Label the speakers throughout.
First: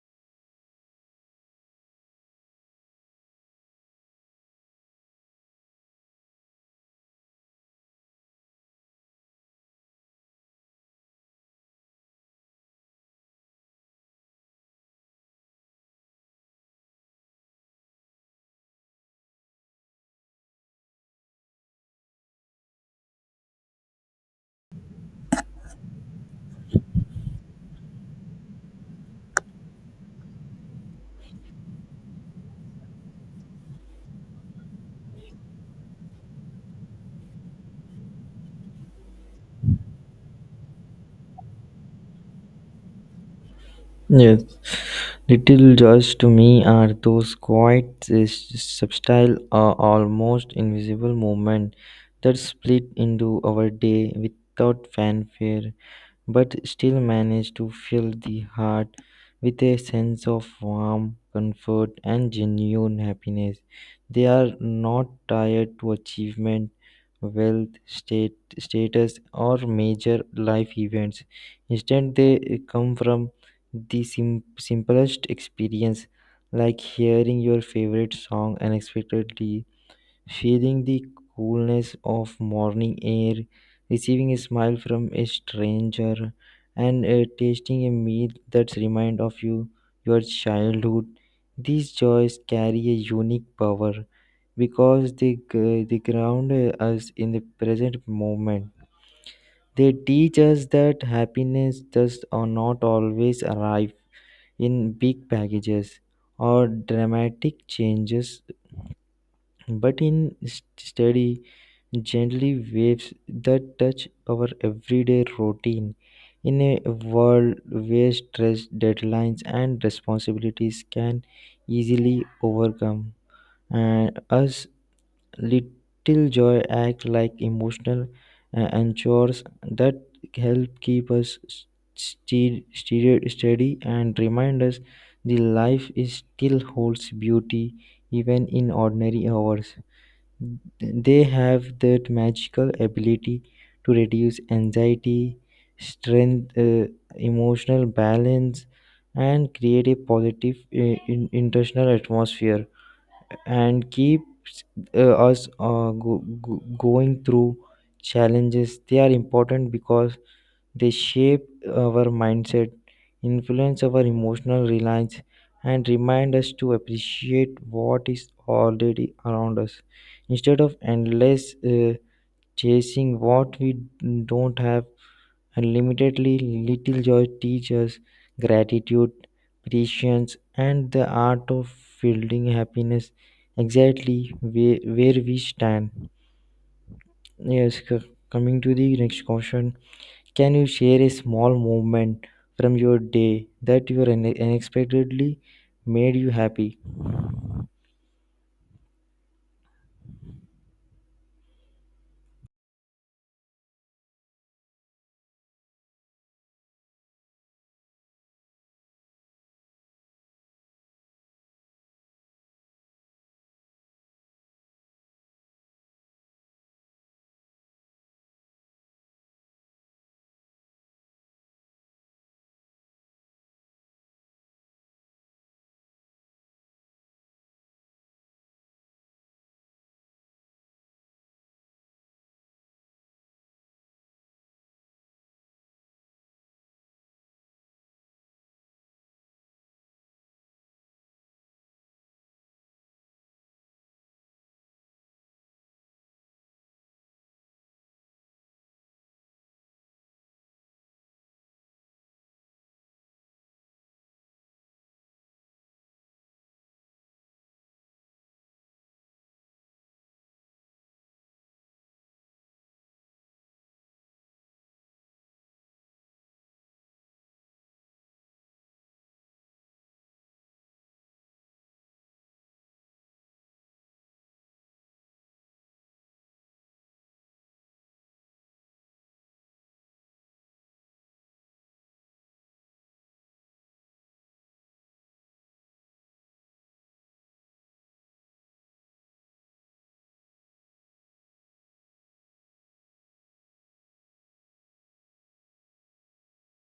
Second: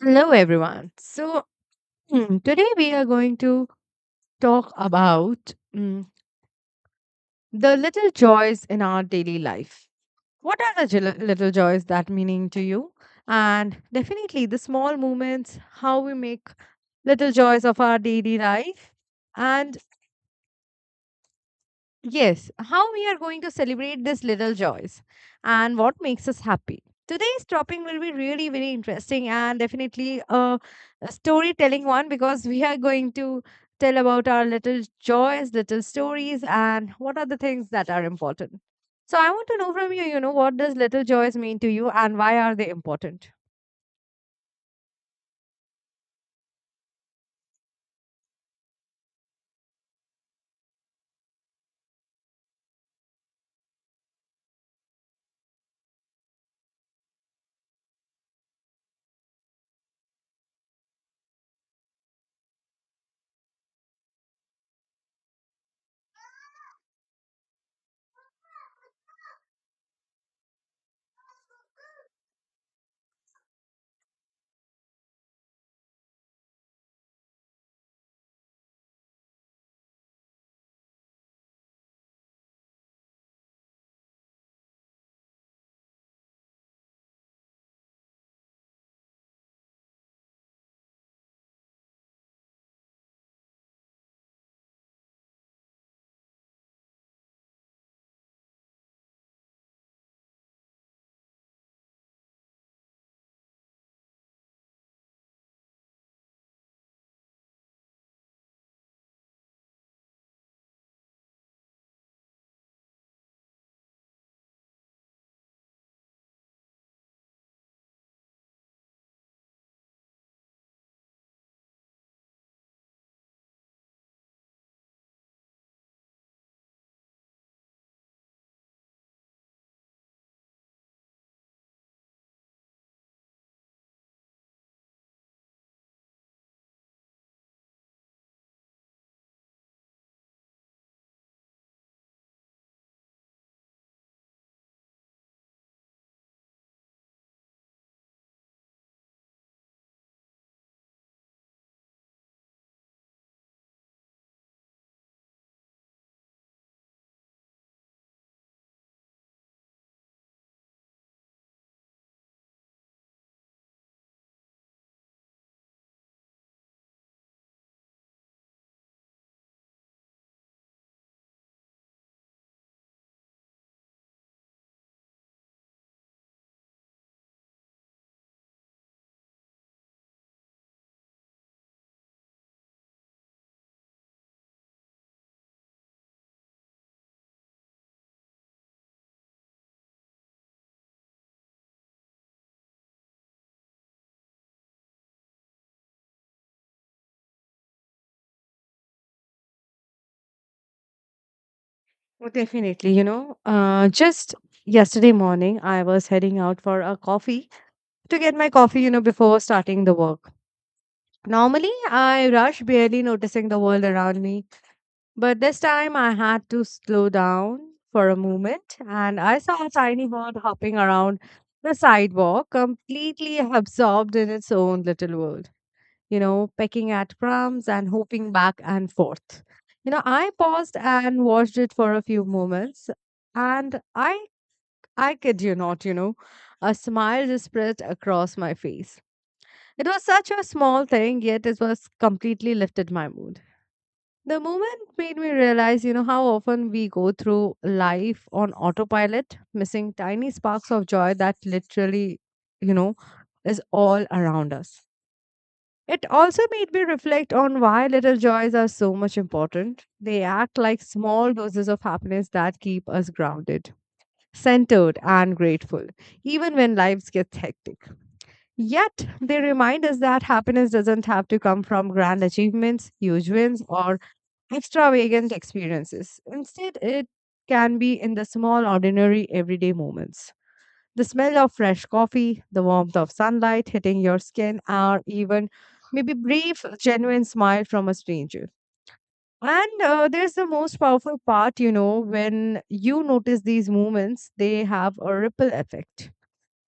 Speaker 1: Hello, everyone. So, mm, Today we are going to talk about the little joys in our daily life. What are the little joys that meaning to you? And definitely the small moments, how we make little joys of our daily life. And Yes, how we are going to celebrate these little joys and what makes us happy. Today's topic will be really very interesting and definitely a storytelling one because we are going to tell about our little joys, little stories, and what are the things that are important. So I want to know from you, what does little joys mean to you and why are they important?
Speaker 2: Yes, little joys to me are those quiet, subtle, or almost invisible moments that split into our day without fanfare but still manage to fill the heart with a sense of warmth, comfort, and genuine happiness. They are not tied to achievement, wealth, state, status, or major life events. Instead, they come from the simplest experience, like hearing your favorite song unexpectedly, feeling the coolness of morning air, receiving a smile from a stranger, and tasting a meal that's remind of you your childhood. These joys carry a unique power because they ground us in the present moment. They teach us that happiness does or not always arrive in big packages or dramatic changes but in steady, gently waves that touch our everyday routine. In a world where stress, deadlines, and responsibilities can easily overcome and us, little joy act like emotional anchors that help keep us steady and remind us the life is still holds beauty even in ordinary hours. They have that magical ability to reduce anxiety, strength, emotional balance, and create a positive international atmosphere and keeps uh, us going through challenges. They are important because they shape our mindset, influence our emotional reliance, and remind us to appreciate what is already around us instead of endless chasing what we don't have. Unlimitedly, little joy teaches gratitude, patience, and the art of building happiness exactly where we stand. Yes, coming to the next question, can you share a small moment from your day that you unexpectedly made you happy?
Speaker 1: Oh, definitely. Just yesterday morning, I was heading out for a coffee to get my coffee, you know, before starting the work. Normally, I rush barely noticing the world around me, but this time I had to slow down for a moment and I saw a tiny bird hopping around the sidewalk, completely absorbed in its own little world, you know, pecking at crumbs and hopping back and forth. You know, I paused and watched it for a few moments, and I kid you not, a smile just spread across my face. It was such a small thing, yet it was completely lifted my mood. The moment made me realize, you know, how often we go through life on autopilot, missing tiny sparks of joy that literally, you know, is all around us. It also made me reflect on why little joys are so much important. They act like small doses of happiness that keep us grounded, centered, and grateful, even when lives get hectic. Yet, they remind us that happiness doesn't have to come from grand achievements, huge wins, or extravagant experiences. Instead, it can be in the small, ordinary, everyday moments. The smell of fresh coffee, the warmth of sunlight hitting your skin, or even maybe brief, genuine smile from a stranger. And There's the most powerful part, you know, when you notice these moments, they have a ripple effect.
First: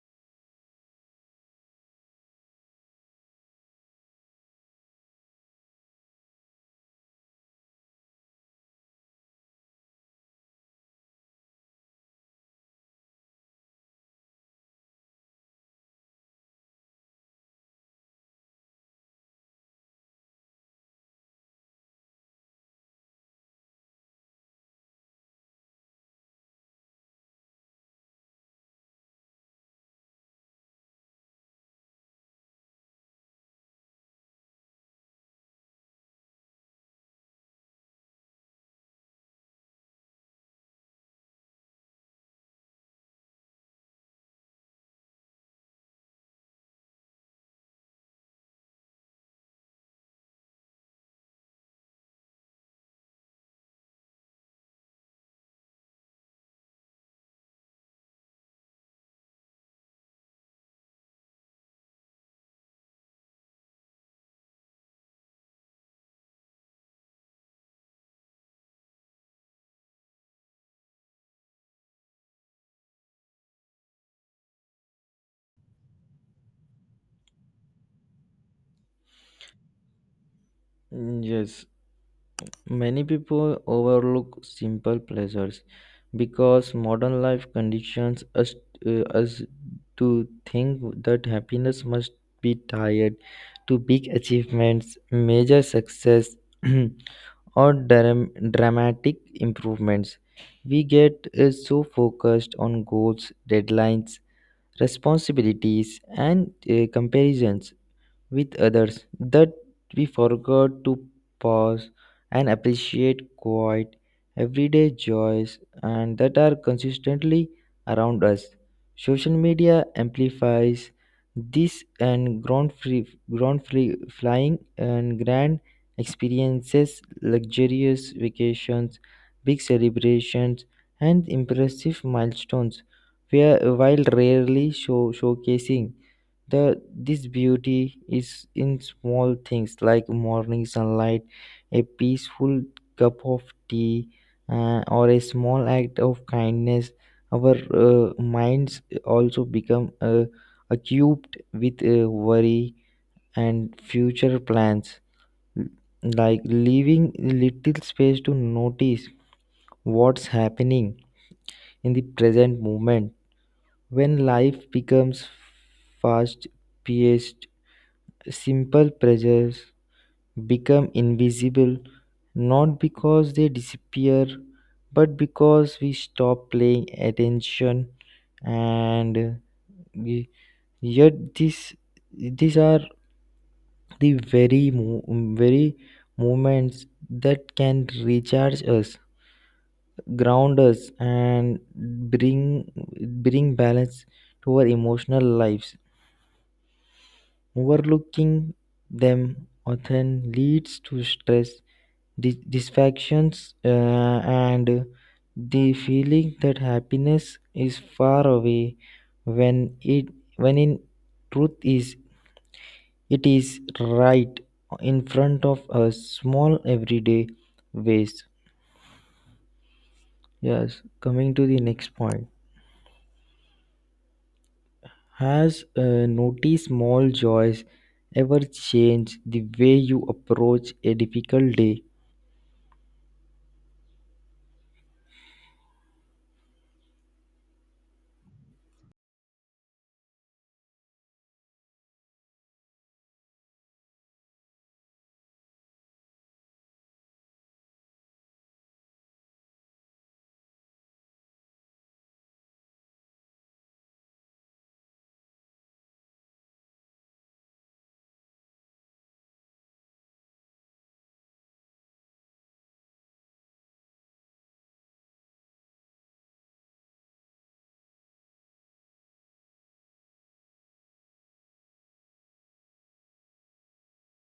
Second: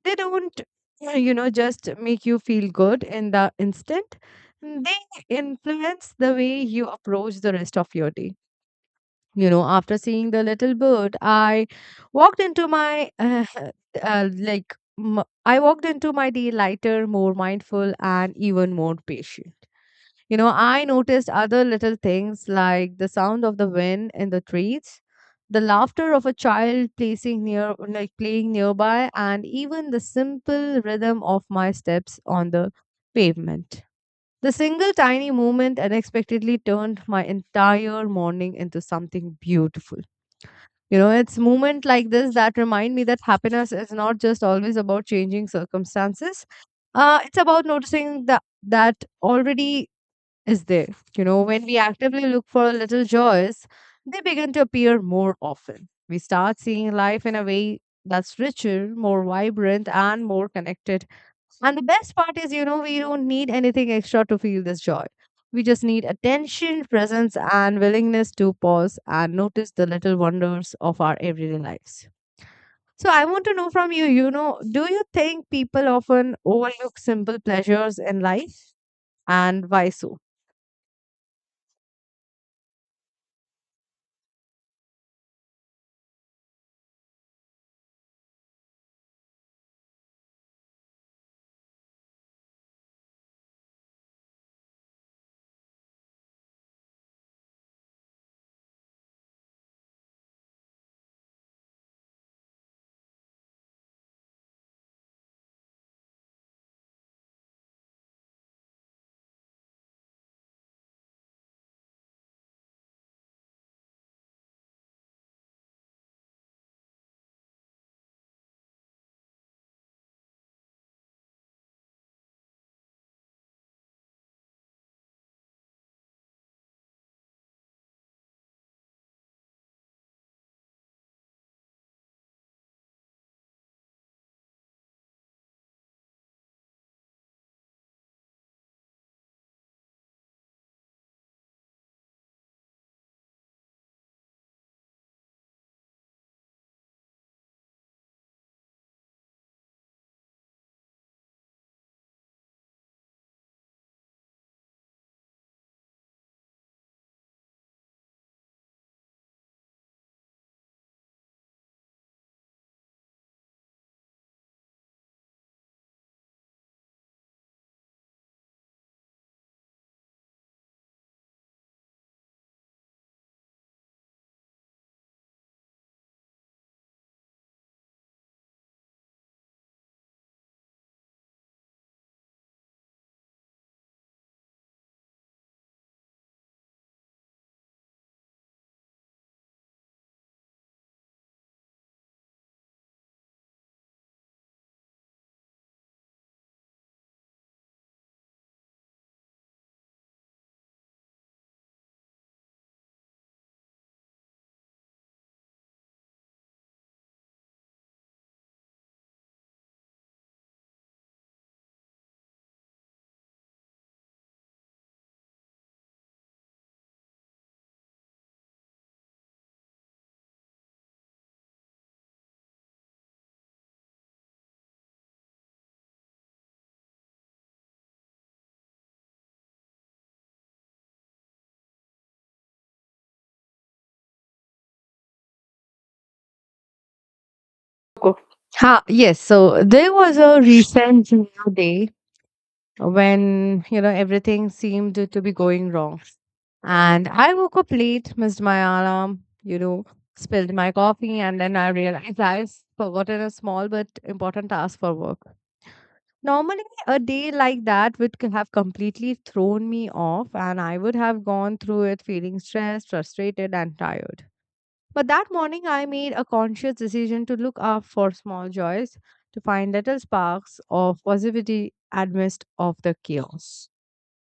Speaker 1: They don't, just make you feel good in the instant. They influence the way you approach the rest of your day. You know, after seeing the little bird, I walked into my like m- I walked into my day lighter, more mindful, and even more patient. You know, I noticed other little things like the sound of the wind in the trees, the laughter of a child placing near like playing nearby, and even the simple rhythm of my steps on the pavement. The single tiny movement unexpectedly turned my entire morning into something beautiful. You know, it's moments like this that remind me that happiness is not just always about changing circumstances. It's about noticing that already is there. You know, when we actively look for little joys, they begin to appear more often. We start seeing life in a way that's richer, more vibrant, and more connected. And the best part is, you know, we don't need anything extra to feel this joy. We just need attention, presence, and willingness to pause and notice the little wonders of our everyday lives. So, I want to know from you, do you think people often overlook simple pleasures in life and why so?
Speaker 2: Mm, yes, many people overlook simple pleasures because modern life conditions us to think that happiness must be tied to big achievements, major success, or dramatic improvements. We get so focused on goals, deadlines, responsibilities and comparisons with others that we forgot to pause and appreciate quiet, everyday joys and that are consistently around us. Social media amplifies this and ground free flying and grand experiences, luxurious vacations, big celebrations, and impressive milestones, while showcasing the this beauty is in small things like morning sunlight, a peaceful cup of tea, or a small act of kindness. Our minds also become acute with worry and future plans, like leaving little space to notice what's happening in the present moment. When life becomes fast paced, simple pressures become invisible, not because they disappear but because we stop paying attention. And we, yet this these are the very moments that can recharge us, ground us, and bring balance to our emotional lives. Overlooking them often leads to stress, distractions, and the feeling that happiness is far away when it when in truth is it is right in front of us, small everyday ways. Yes, coming to the next point, has noticed small joys ever changed the way you approach a difficult day?
Speaker 1: Coco. Ha, yes. So there was a recent day when, you know, everything seemed to be going wrong. And I woke up late, missed my alarm, you know, spilled my coffee, and then I realized I've forgotten a small but important task for work. Normally, a day like that would have completely thrown me off, and I would have gone through it feeling stressed, frustrated, and tired. But that morning, I made a conscious decision to look up for small joys, to find little sparks of positivity amidst of the chaos.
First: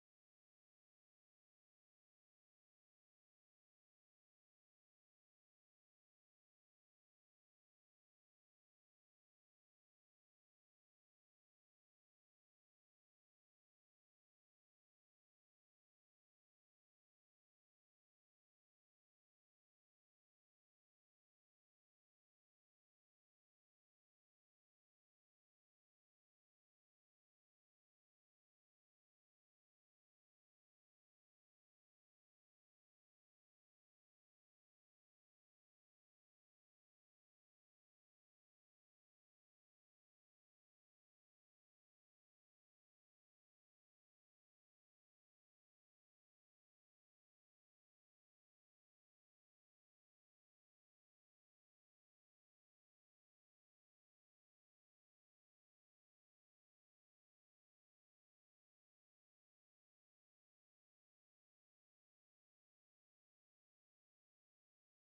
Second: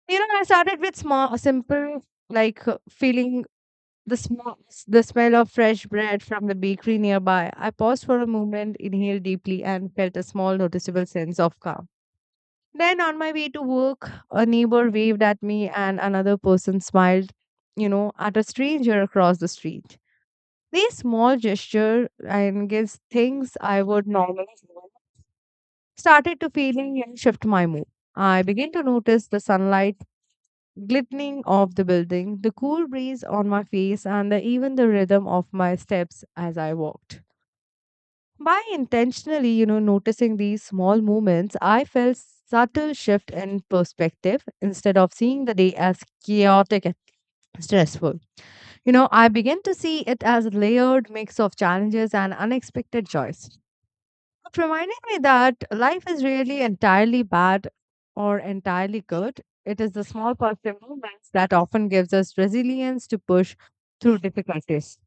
Speaker 1: You know, I started with small, simple, like feeling the smell, the smell of fresh bread from the bakery nearby. I paused for a moment, inhaled deeply, and felt a small, noticeable sense of calm. Then, on my way to work, a neighbor waved at me, and another person smiled, you know, at a stranger across the street. These small gestures and gives things I would normally ignore started to feeling and shift my mood. I began to notice the sunlight glistening off the building, the cool breeze on my face, and even the rhythm of my steps as I walked. By intentionally, you know, noticing these small movements, I felt subtle shift in perspective instead of seeing the day as chaotic and stressful. You know, I began to see it as a layered mix of challenges and unexpected joys. It reminded me that life is really entirely bad or entirely good. It is the small positive moments that often gives us resilience to push through difficulties.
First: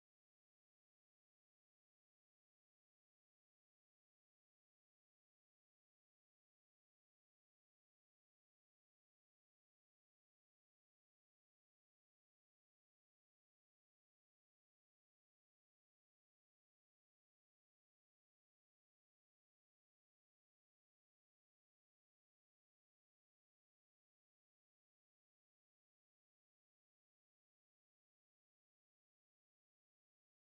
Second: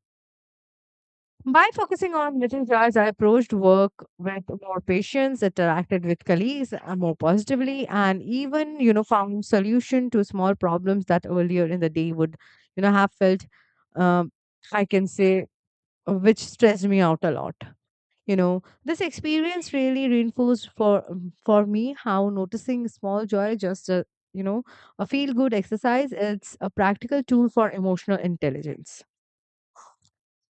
Speaker 1: By focusing on little joys, I approached work with more patience, interacted with colleagues more positively, and even, you know, found solution to small problems that earlier in the day would, you know, have felt um, I can say which stressed me out a lot. You know, this experience really reinforced for me how noticing small joy just a, you know, a feel good exercise, it's a practical tool for emotional intelligence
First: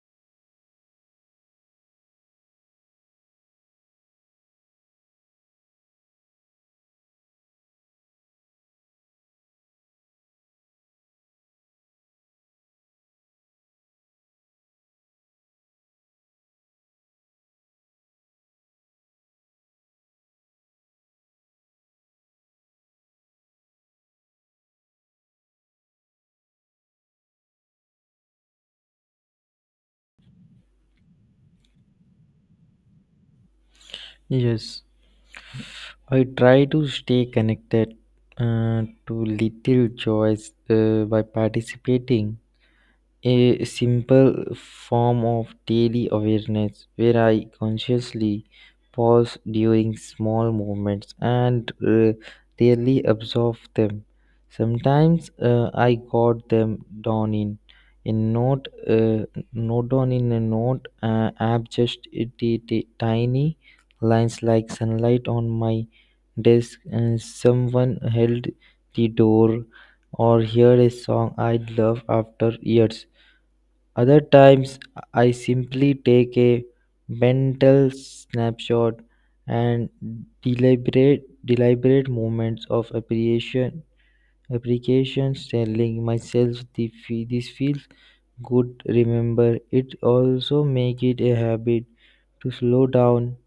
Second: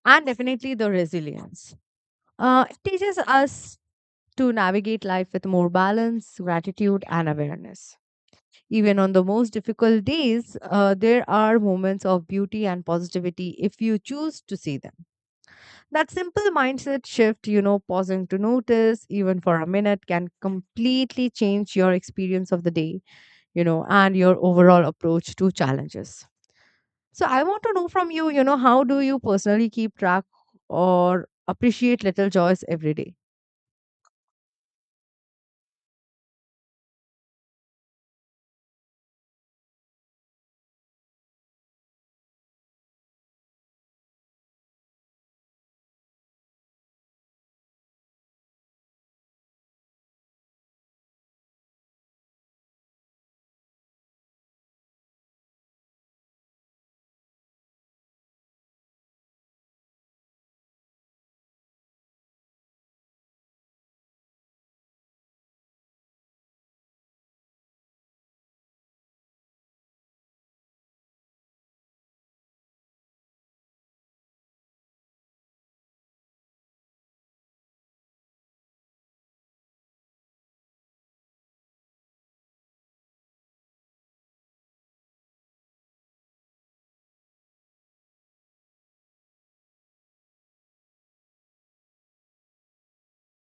Speaker 1: and definitely the resilience. It teaches us to navigate life with more balance, gratitude, and awareness. Even on the most difficult days, there are moments of beauty and positivity if you choose to see them. That simple mindset shift, you know, pausing to notice even for a minute can completely change your experience of the day, you know, and your overall approach to challenges. So I want to know from you, how do you personally keep track or appreciate little joys every day?
Speaker 2: Yes, I try to stay connected to little joys by participating a simple form of daily awareness where I consciously pause during small moments and really observe them. Sometimes I got them down in a note, note down in a note app, just a tiny lines like sunlight on my desk, and someone held the door, or heard a song I love after years. Other times, I simply take a mental snapshot and deliberate moments of appreciation, applications, telling myself this feels good. Remember, it also make it a habit to slow down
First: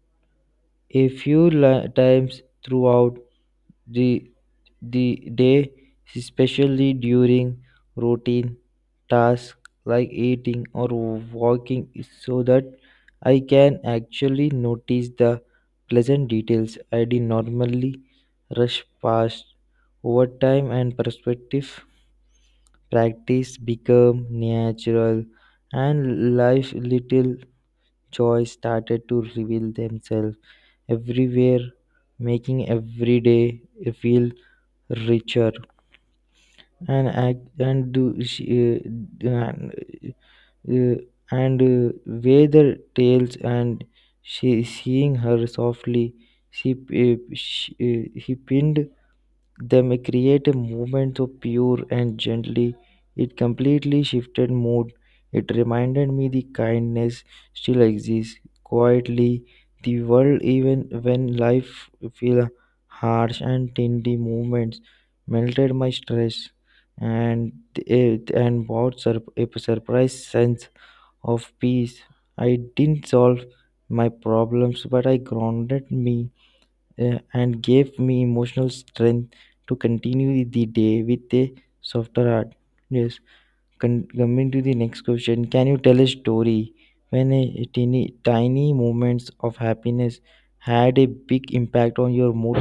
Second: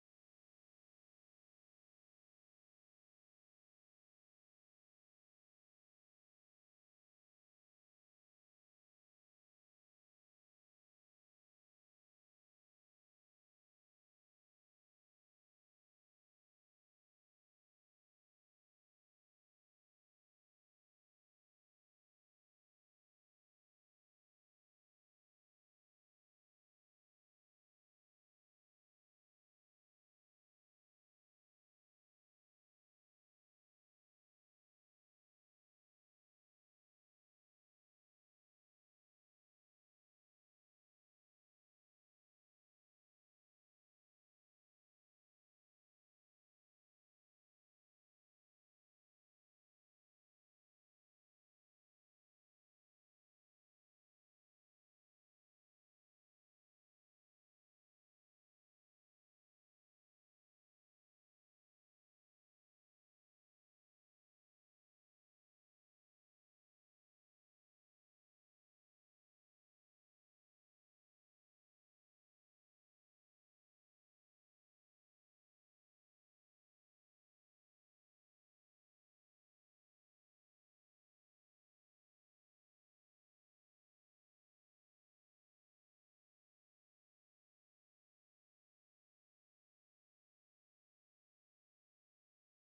Speaker 2: a times throughout the the day, especially during routine tasks like eating or walking, so that I can actually notice the pleasant details I did normally rush past. Over time and perspective, practice become natural and life little joys started to reveal themselves everywhere, making every day feel richer and act and uh, and, uh, uh, weigh the tails and she seeing her softly she he pinned. They may create a movement so pure and gently. It completely shifted mood. It reminded me the kindness still exists quietly. The world, even when life feel harsh and tindy movements, melted my stress and it and a surprise sense of peace. I didn't solve my problems, but I grounded me and gave me emotional strength to continue the day with a softer heart. Yes, coming to the next question, can you tell a story when a tiny moments of happiness had a big impact on your mood?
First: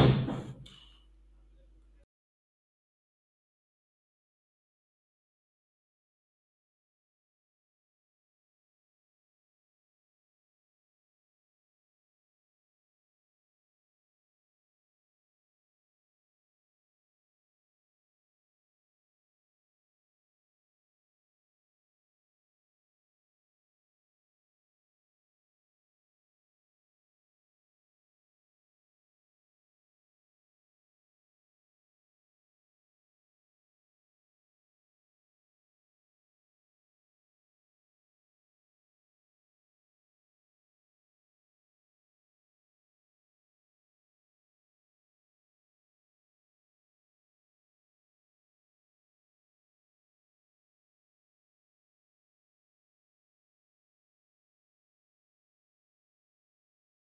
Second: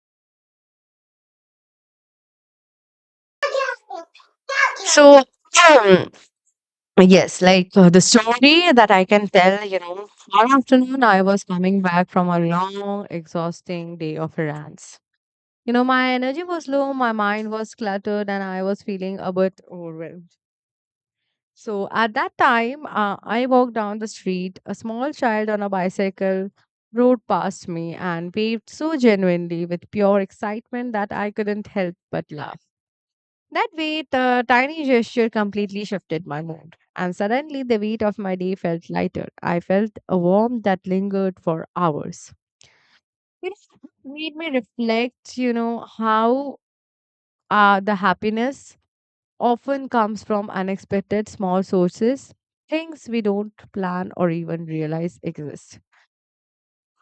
Speaker 1: So, Yes, like the story that I can tell, you know, one afternoon I was coming back from a long, exhausting day of errands. You know, my energy was low, my mind was cluttered, and I was feeling a bit overwhelmed. So, at that time, I walked down the street. A small child on a bicycle rode past me and waved so genuinely with pure excitement that I couldn't help but laugh. That way, the tiny gesture completely shifted my mood, and suddenly the weight of my day felt lighter. I felt a warmth that lingered for hours. It made me reflect, you know, how the happiness often comes from unexpected small sources, things we don't plan or even realize exist.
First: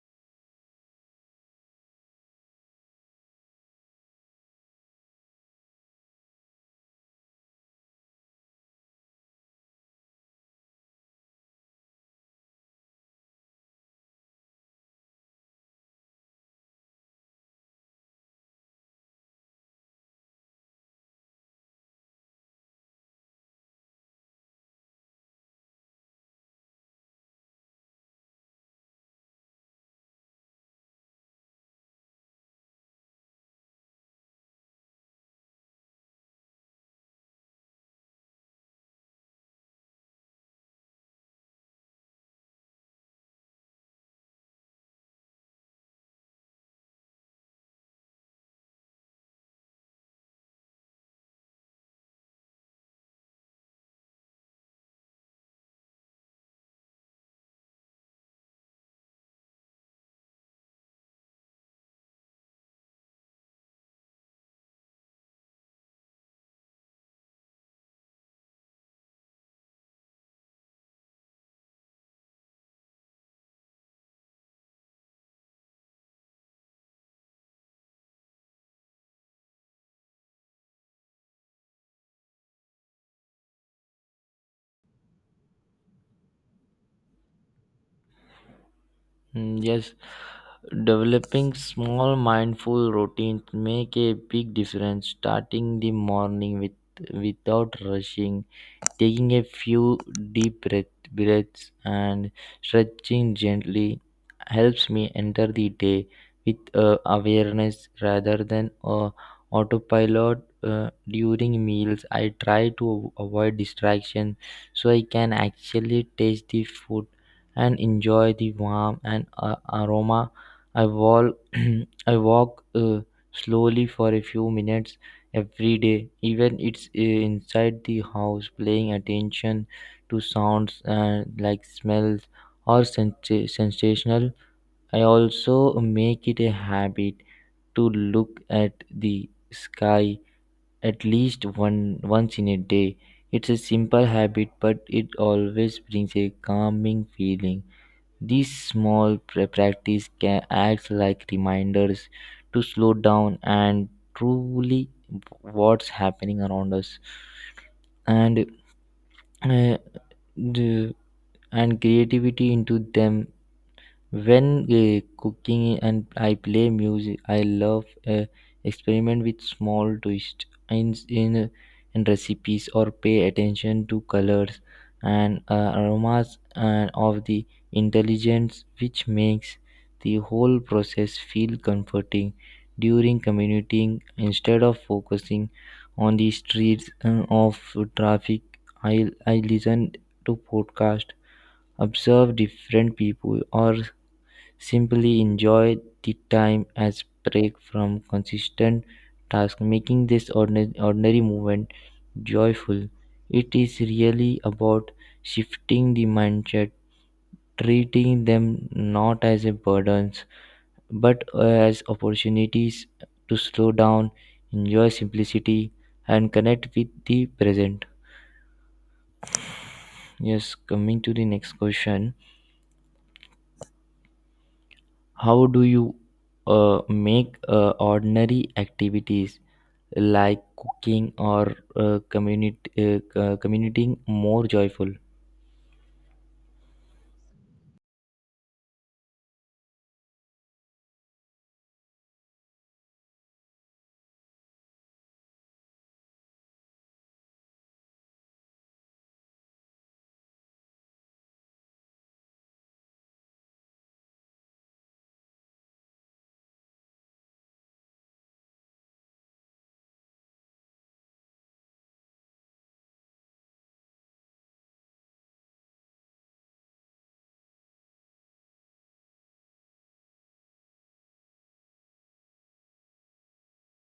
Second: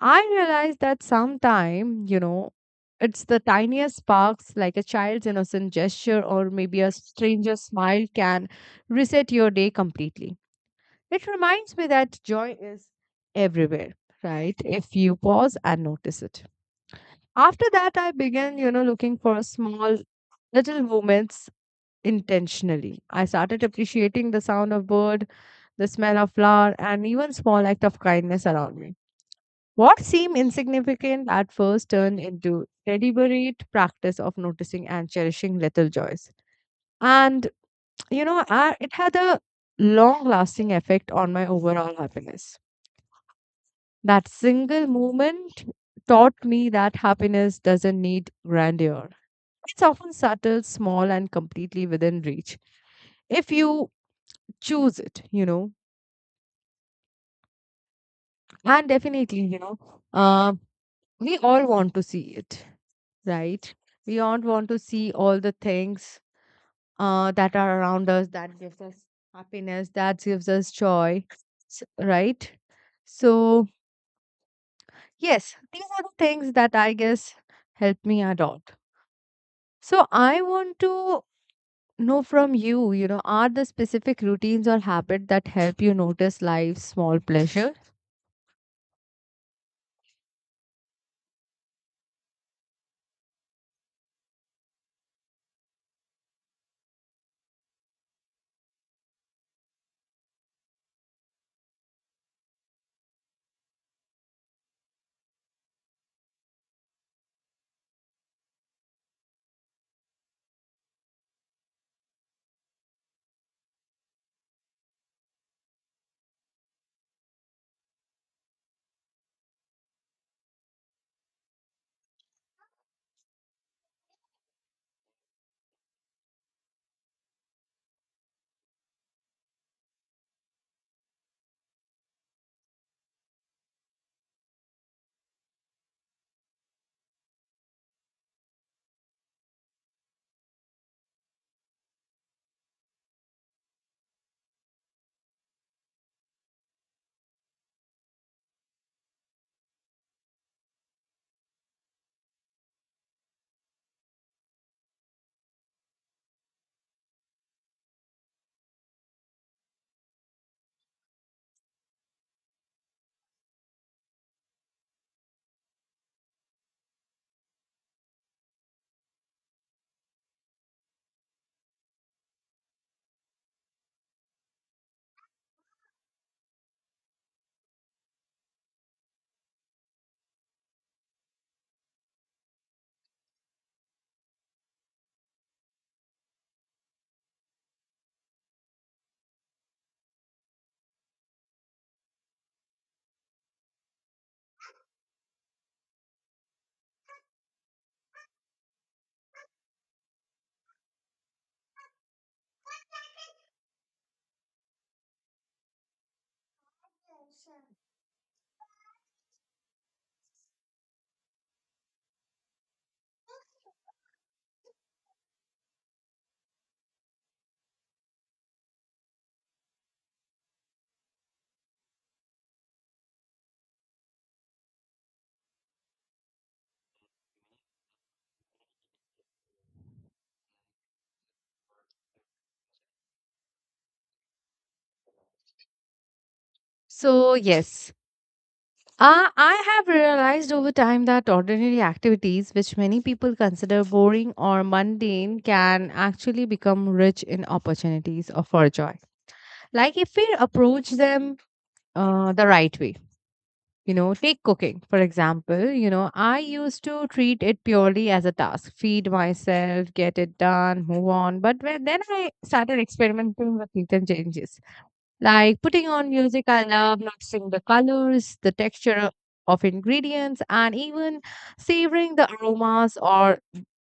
Speaker 1: I realized that sometime, you know, it's the tiniest sparks like a child's innocent gesture or maybe a stranger's smile can reset your day completely. It reminds me that joy is everywhere, right? If you pause and notice it. After that, I began, you know, looking for small little moments intentionally. I started appreciating the sound of bird, the smell of flower, and even small act of kindness around me. What seemed insignificant at first turned into deliberate practice of noticing and cherishing little joys. And, you know, it had a long lasting effect on my overall happiness. That single moment taught me that happiness doesn't need grandeur. It's often subtle, small, and completely within reach if you choose it, you know. And definitely, uh, we all want to see it. Right? We all want to see all the things that are around us that gives us happiness, that gives us joy, right? So, yes, these are the things that I guess help me adopt. So, I want to know from you, are the specific routines or habit that help you notice life's small pleasure?
Speaker 2: Mm, yes, developing small mindful routines make a big difference. Starting the morning with without rushing, taking a few deep breath, breaths and stretching gently helps me enter the day with awareness rather than autopilot. During meals, I try to avoid distraction so I can actually taste the food and enjoy the warmth and aroma. I walk, I walk slowly for a few minutes every day, even it's inside the house, paying attention to sounds like smells or sensational. I also make it a habit to look at the sky at least one once in a day. It's a simple habit but it always brings a calming feeling. These small practice can act like reminders to slow down and truly what's happening around us. And uh, the, creativity into them when cooking and I play music, I love experiment with small twists in recipes or pay attention to colors and aromas and of the intelligence, which makes the whole process feel comforting. During commuting instead of focusing on the streets of traffic, I listen to podcast, observe different people or simply enjoy the time as break from consistent task, making this ordinary moment joyful. It is really about shifting the mindset, treating them not as a burdens but as opportunities to slow down, enjoy simplicity, and connect with the present. Yes, coming to the next question. How do you make ordinary activities like cooking or commuting more joyful?
Speaker 1: So, yes. I have realized over time that ordinary activities, which many people consider boring or mundane, can actually become rich in opportunities or for joy. Like if we approach them the right way. You know, take cooking, for example. You know, I used to treat it purely as a task feed myself, get it done, move on. But when, then I started experimenting with little changes like putting on music, I love noticing the colors, the texture of ingredients, and even savoring the aromas or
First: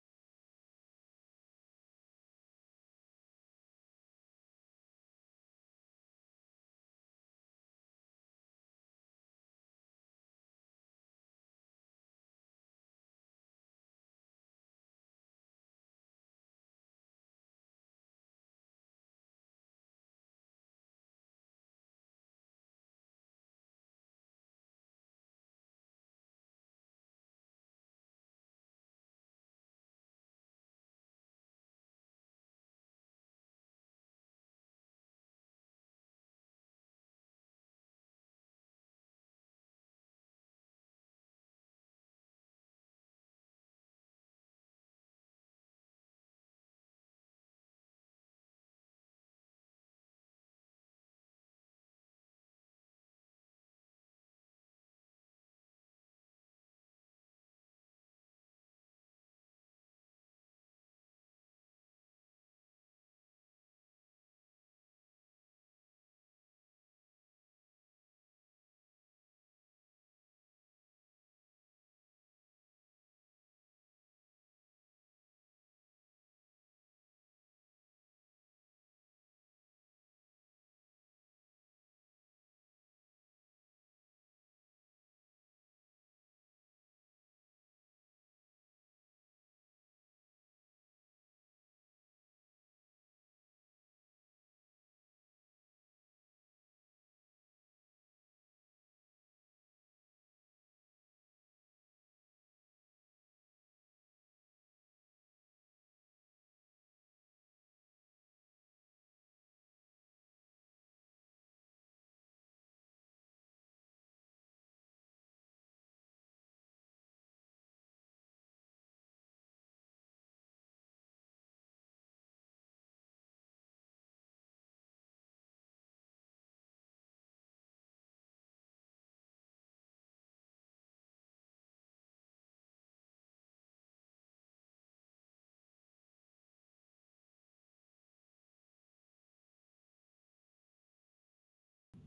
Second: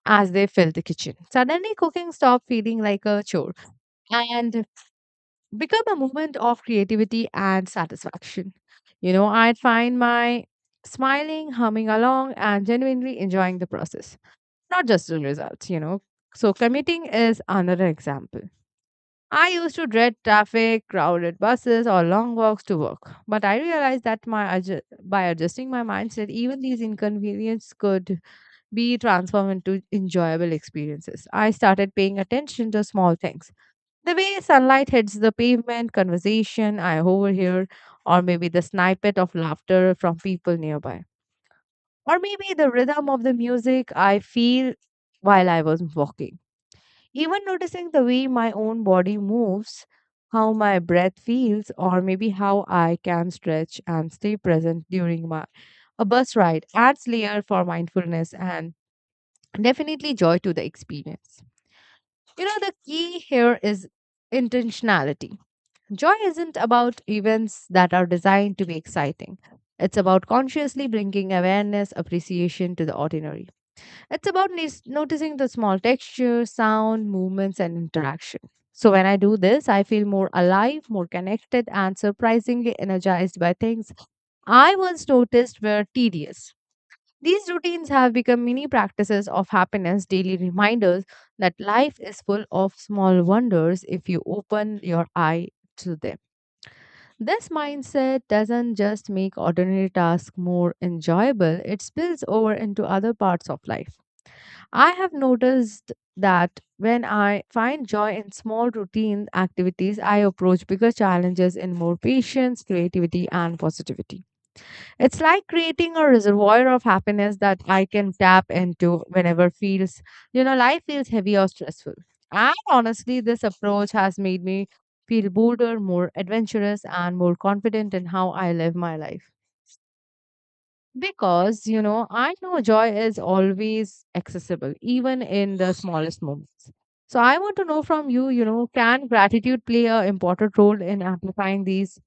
Speaker 1: as they fill the kitchen. Suddenly, cooking stopped feeling like a chore and become a moment of creativity and satisfaction. You know, I'd find my smiling, humming along, and genuinely enjoying the process, not just the results, you know. So, commuting is another example. I used to dread traffic, crowded buses, or long walks to work. But I realized that by adjusting my mindset, even these inconveniences could be transformed into enjoyable experiences. I started paying attention to small things. The way sunlight hits the pavement, conversation I overhear, or maybe the snippet of laughter from people nearby. Or maybe the rhythm of the music I feel while I was walking. Even noticing the way my own body moves, how my breath feels, or maybe how I can stretch and stay present during my a bus ride adds layer for mindfulness and definitely joy to the experience. You know, the key here is intentionality. Joy isn't about events that are designed to be exciting. It's about consciously bringing awareness, appreciation to the ordinary. It's about noticing the small texture, sound, movements, and interaction. So when I do this, I feel more alive, more connected, and surprisingly energized by things I once noticed were tedious. These routines have become mini practices of happiness, daily reminders that life is full of small wonders if you open your eye to them. This mindset doesn't just make ordinary tasks more enjoyable, it spills over into other parts of life. I have noticed that when I find joy in small routine activities, I approach bigger challenges in more patience, creativity, and positivity. It's like creating a reservoir of happiness that I can tap into whenever life feels heavy or stressful. And honestly, this approach has made me feel bolder, more adventurous, and more confident in how I live my life. Because I know joy is always accessible, even in the smallest moments. So yeah, I want to know from you, can gratitude play a important role in amplifying these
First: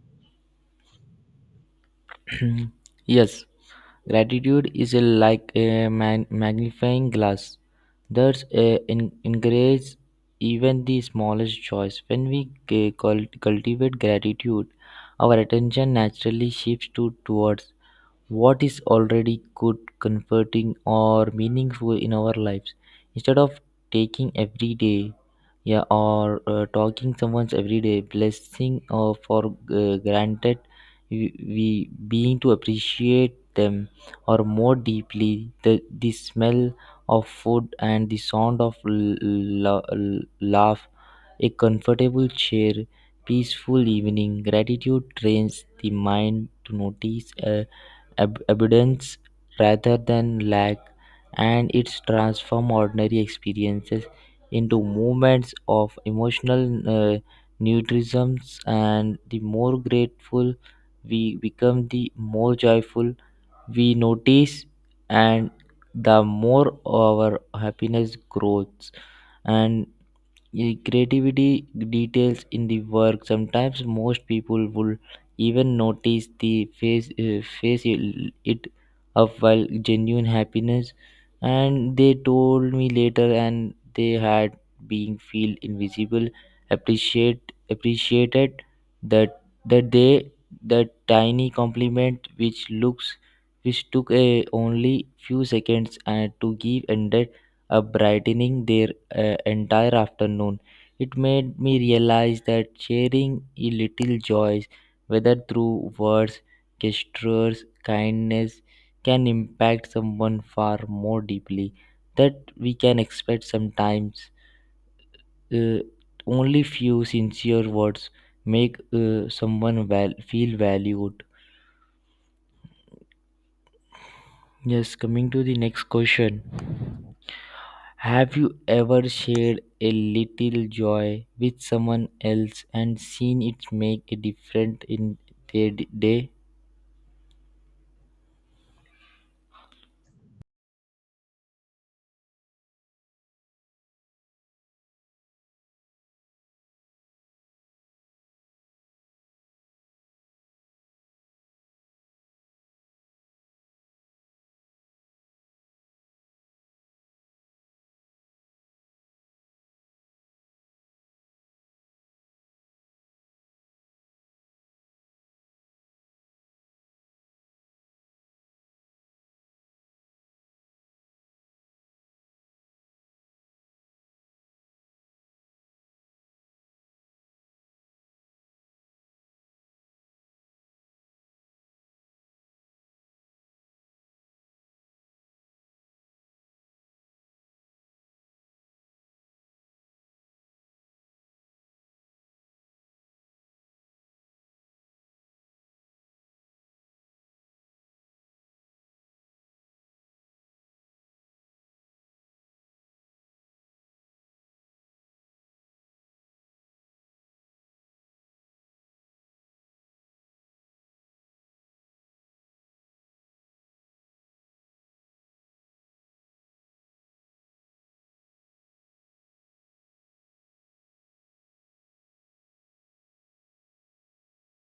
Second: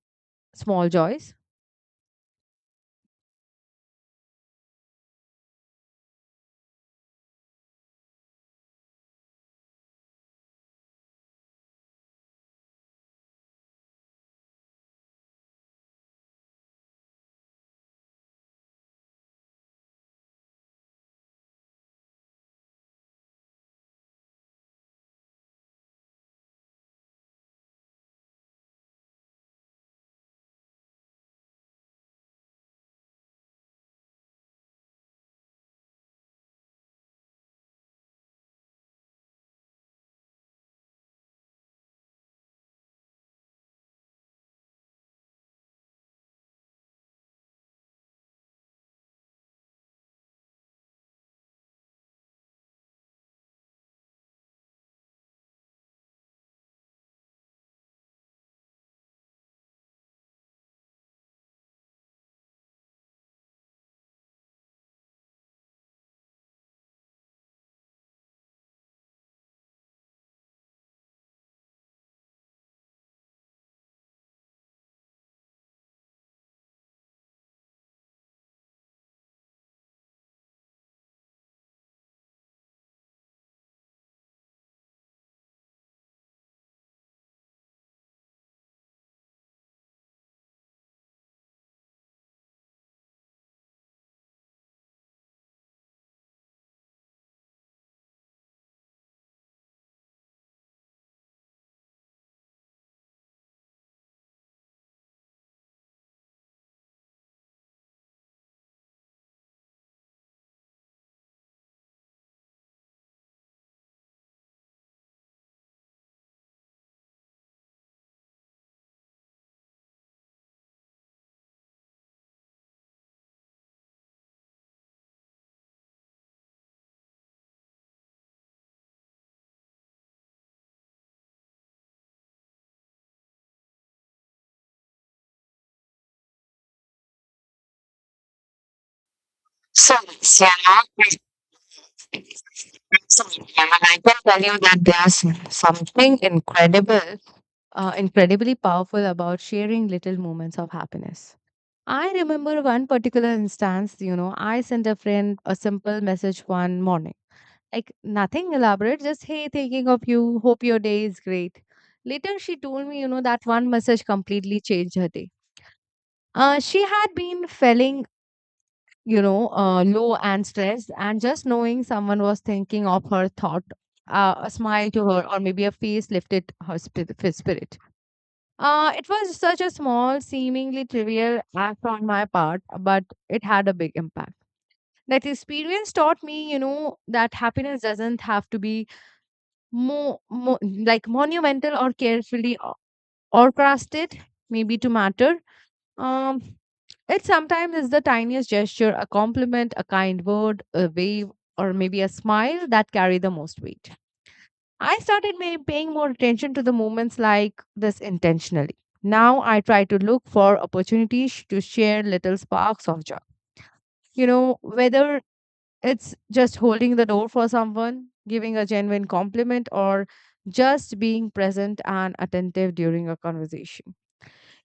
Speaker 1: small joys?
Speaker 2: Yes, gratitude is a, like a magnifying glass that encourages even the smallest joys. When we cultivate gratitude, our attention naturally shifts to towards what is already good, comforting, or meaningful in our lives. Instead of taking every day, yeah, or talking someone's every day blessing or for granted, we being to appreciate them or more deeply the smell of food and the sound of laugh, a comfortable chair, peaceful evening. Gratitude trains the mind to notice. Abundance rather than lack, and it's transform ordinary experiences into moments of emotional nutrition. And the more grateful we become, the more joyful we notice, and the more our happiness grows. And yeah, creativity details in the work sometimes most people will even notice the face it it up while genuine happiness and they told me later and they had being feel invisible appreciated that that they that tiny compliment which looks which took a only few seconds and to give and up brightening their entire afternoon. It made me realize that sharing a little joys, whether through words, gestures, kindness, can impact someone far more deeply that we can expect sometimes. Uh, only few sincere words make feel valued. Yes, coming to the next question. Have you ever shared a little joy with someone else and seen it make a difference in their day?
Speaker 1: So, yes, yeah, absolutely. And I can tell you that there's something incredible incredibly powerful about sharing little moments of happiness. I remember one particular instance, I sent a friend a simple message one morning. Like nothing elaborate, just hey, thinking of you, hope your day is great. Later, she told me, that one message completely changed her day. She had been feeling, low and stressed, and just knowing someone was thinking of her thought, a smile to her, or maybe a face lifted her spirit. It was such a small, seemingly trivial act on my part, but it had a big impact. That experience taught me, that happiness doesn't have to be Mo mo like monumental or carefully orchestrated, maybe to matter. Um, it sometimes is the tiniest gesture, a compliment, a kind word, a wave, or maybe a smile that carry the most weight. I started may paying more attention to the moments like this intentionally. Now I try to look for opportunities to share little sparks of joy. You know, whether it's just holding the door for someone, giving a genuine compliment, or just being present and attentive during a conversation.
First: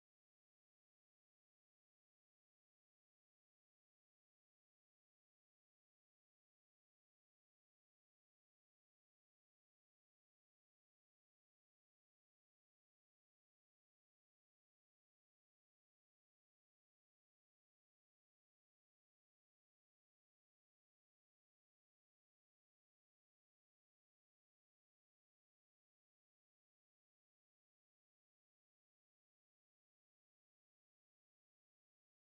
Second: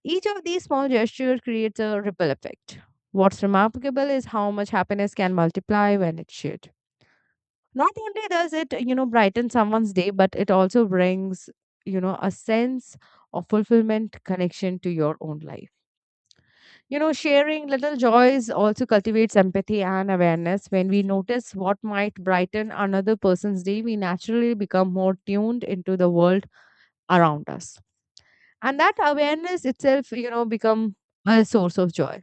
Speaker 1: Each of these small gestures creates a ripple effect. What's remarkable is how much happiness can multiply when it's shared. Not only does it, brighten someone's day, but it also brings, a sense of fulfillment connection to your own life. You know, sharing little joys also cultivates empathy and awareness. When we notice what might brighten another person's day, we naturally become more tuned into the world around us. And that awareness itself, become a source of joy.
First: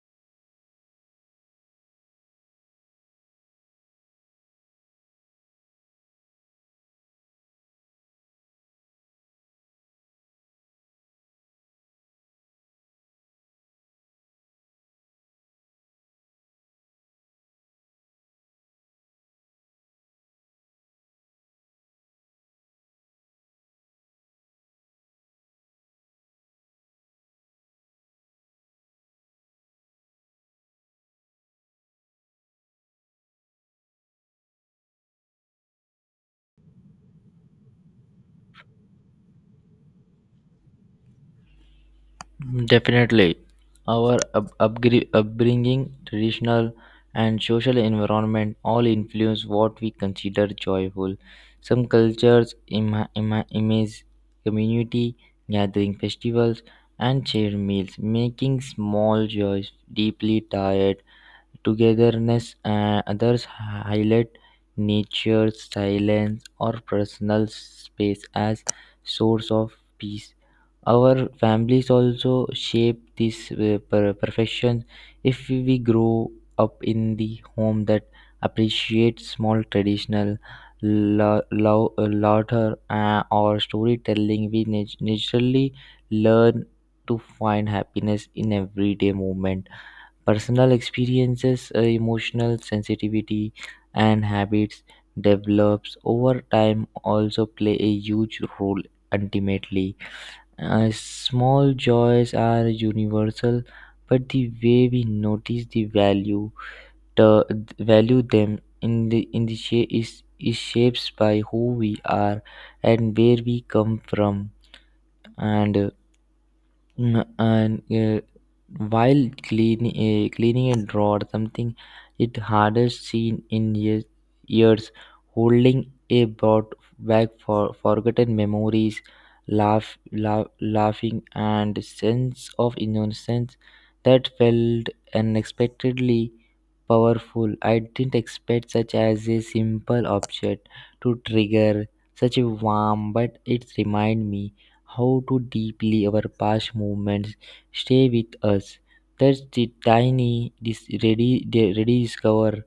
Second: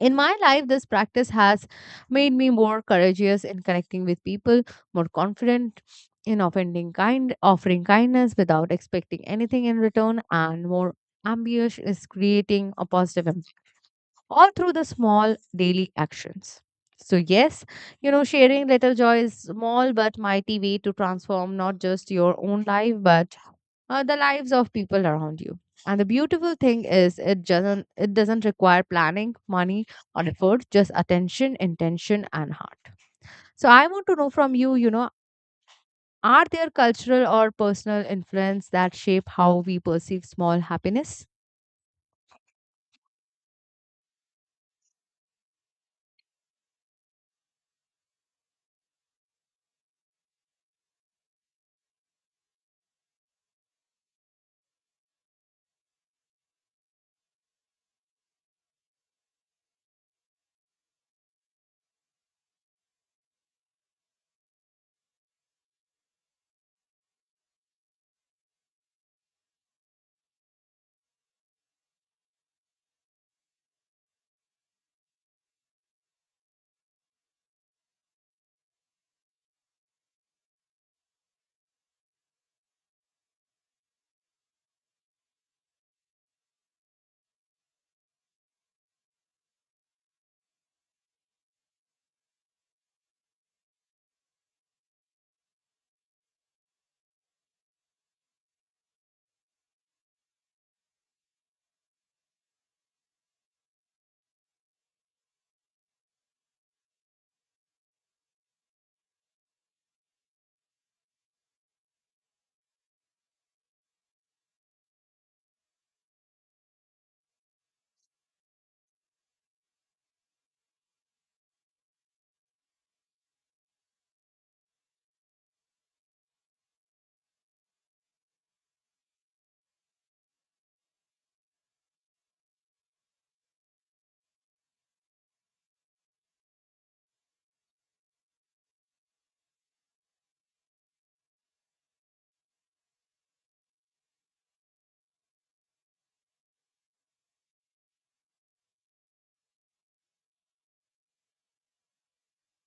Speaker 1: In my life, this practice has made me more courageous in connecting with people, more confident in offering kindness without expecting anything in return, and more ambitious is creating a positive all through the small daily actions. So, yes, sharing little joy is small but mighty way to transform not just your own life, but the lives of people around you. And the beautiful thing is, it doesn't require planning, money, or effort, just attention, intention, and heart. So, I want to know from you, are there cultural or personal influence that shape how we perceive small happiness?
Speaker 2: Mm, definitely. Our upbringing, traditional, and social environment all influence what we consider joyful. Some cultures image community gathering festivals and shared meals, making small joys deeply tied togetherness and others highlight nature, silence, or personal space as source of peace. Our families also shape this per- perfection. If we grow up in the home that appreciates small traditional laughter or storytelling, we naturally learn to find happiness in everyday moment. Personal experiences, emotional sensitivity, and habits develops over time also play a huge role ultimately. Small joys are universal, but the way we notice the value them in the shape is shapes by who we are and where we come from. And Mm, and uh, while cleaning a drawer something it hardest seen in years holding a brought back for forgotten memories, laughing and sense of innocence that felt unexpectedly powerful. I didn't expect such as a simple object to trigger such a warm, but it reminded me how to deeply our past movements stay with us. That's the tiny rediscover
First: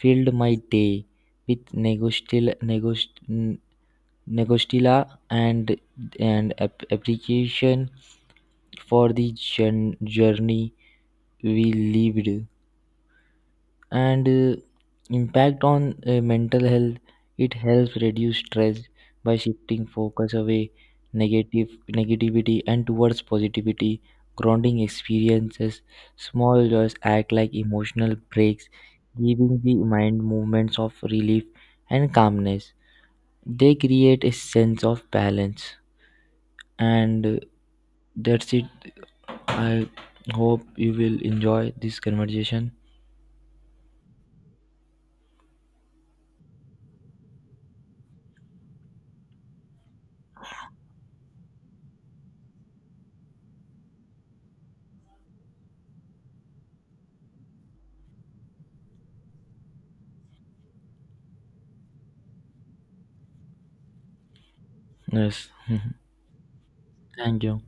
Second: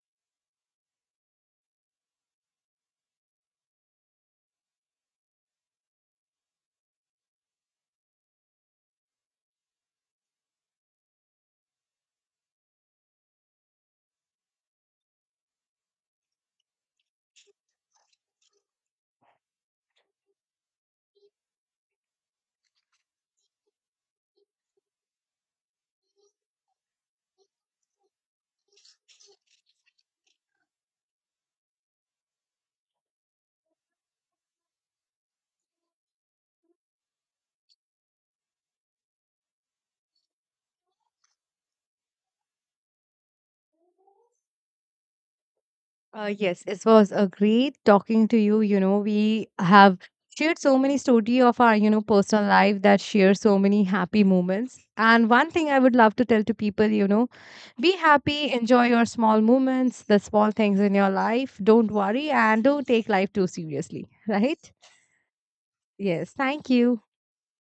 Speaker 2: filled my day with negostila and and appreciation for the journey we lived. And impact on mental health, it helps reduce stress by shifting focus away negative negativity and towards positivity grounding experiences. Small joys act like emotional breaks, giving the mind movements of relief and calmness. They create a sense of balance and that's it. I hope you will enjoy this conversation.
Speaker 1: Yes, it was a great talking to you. You know, we have shared so many story of our, personal life that share so many happy moments. And one thing I would love to tell to people, be happy, enjoy your small moments, the small things in your life. Don't worry and don't take life too seriously, right?
Speaker 2: Yes,
Speaker 1: Yes, thank you.
Speaker 2: thank you.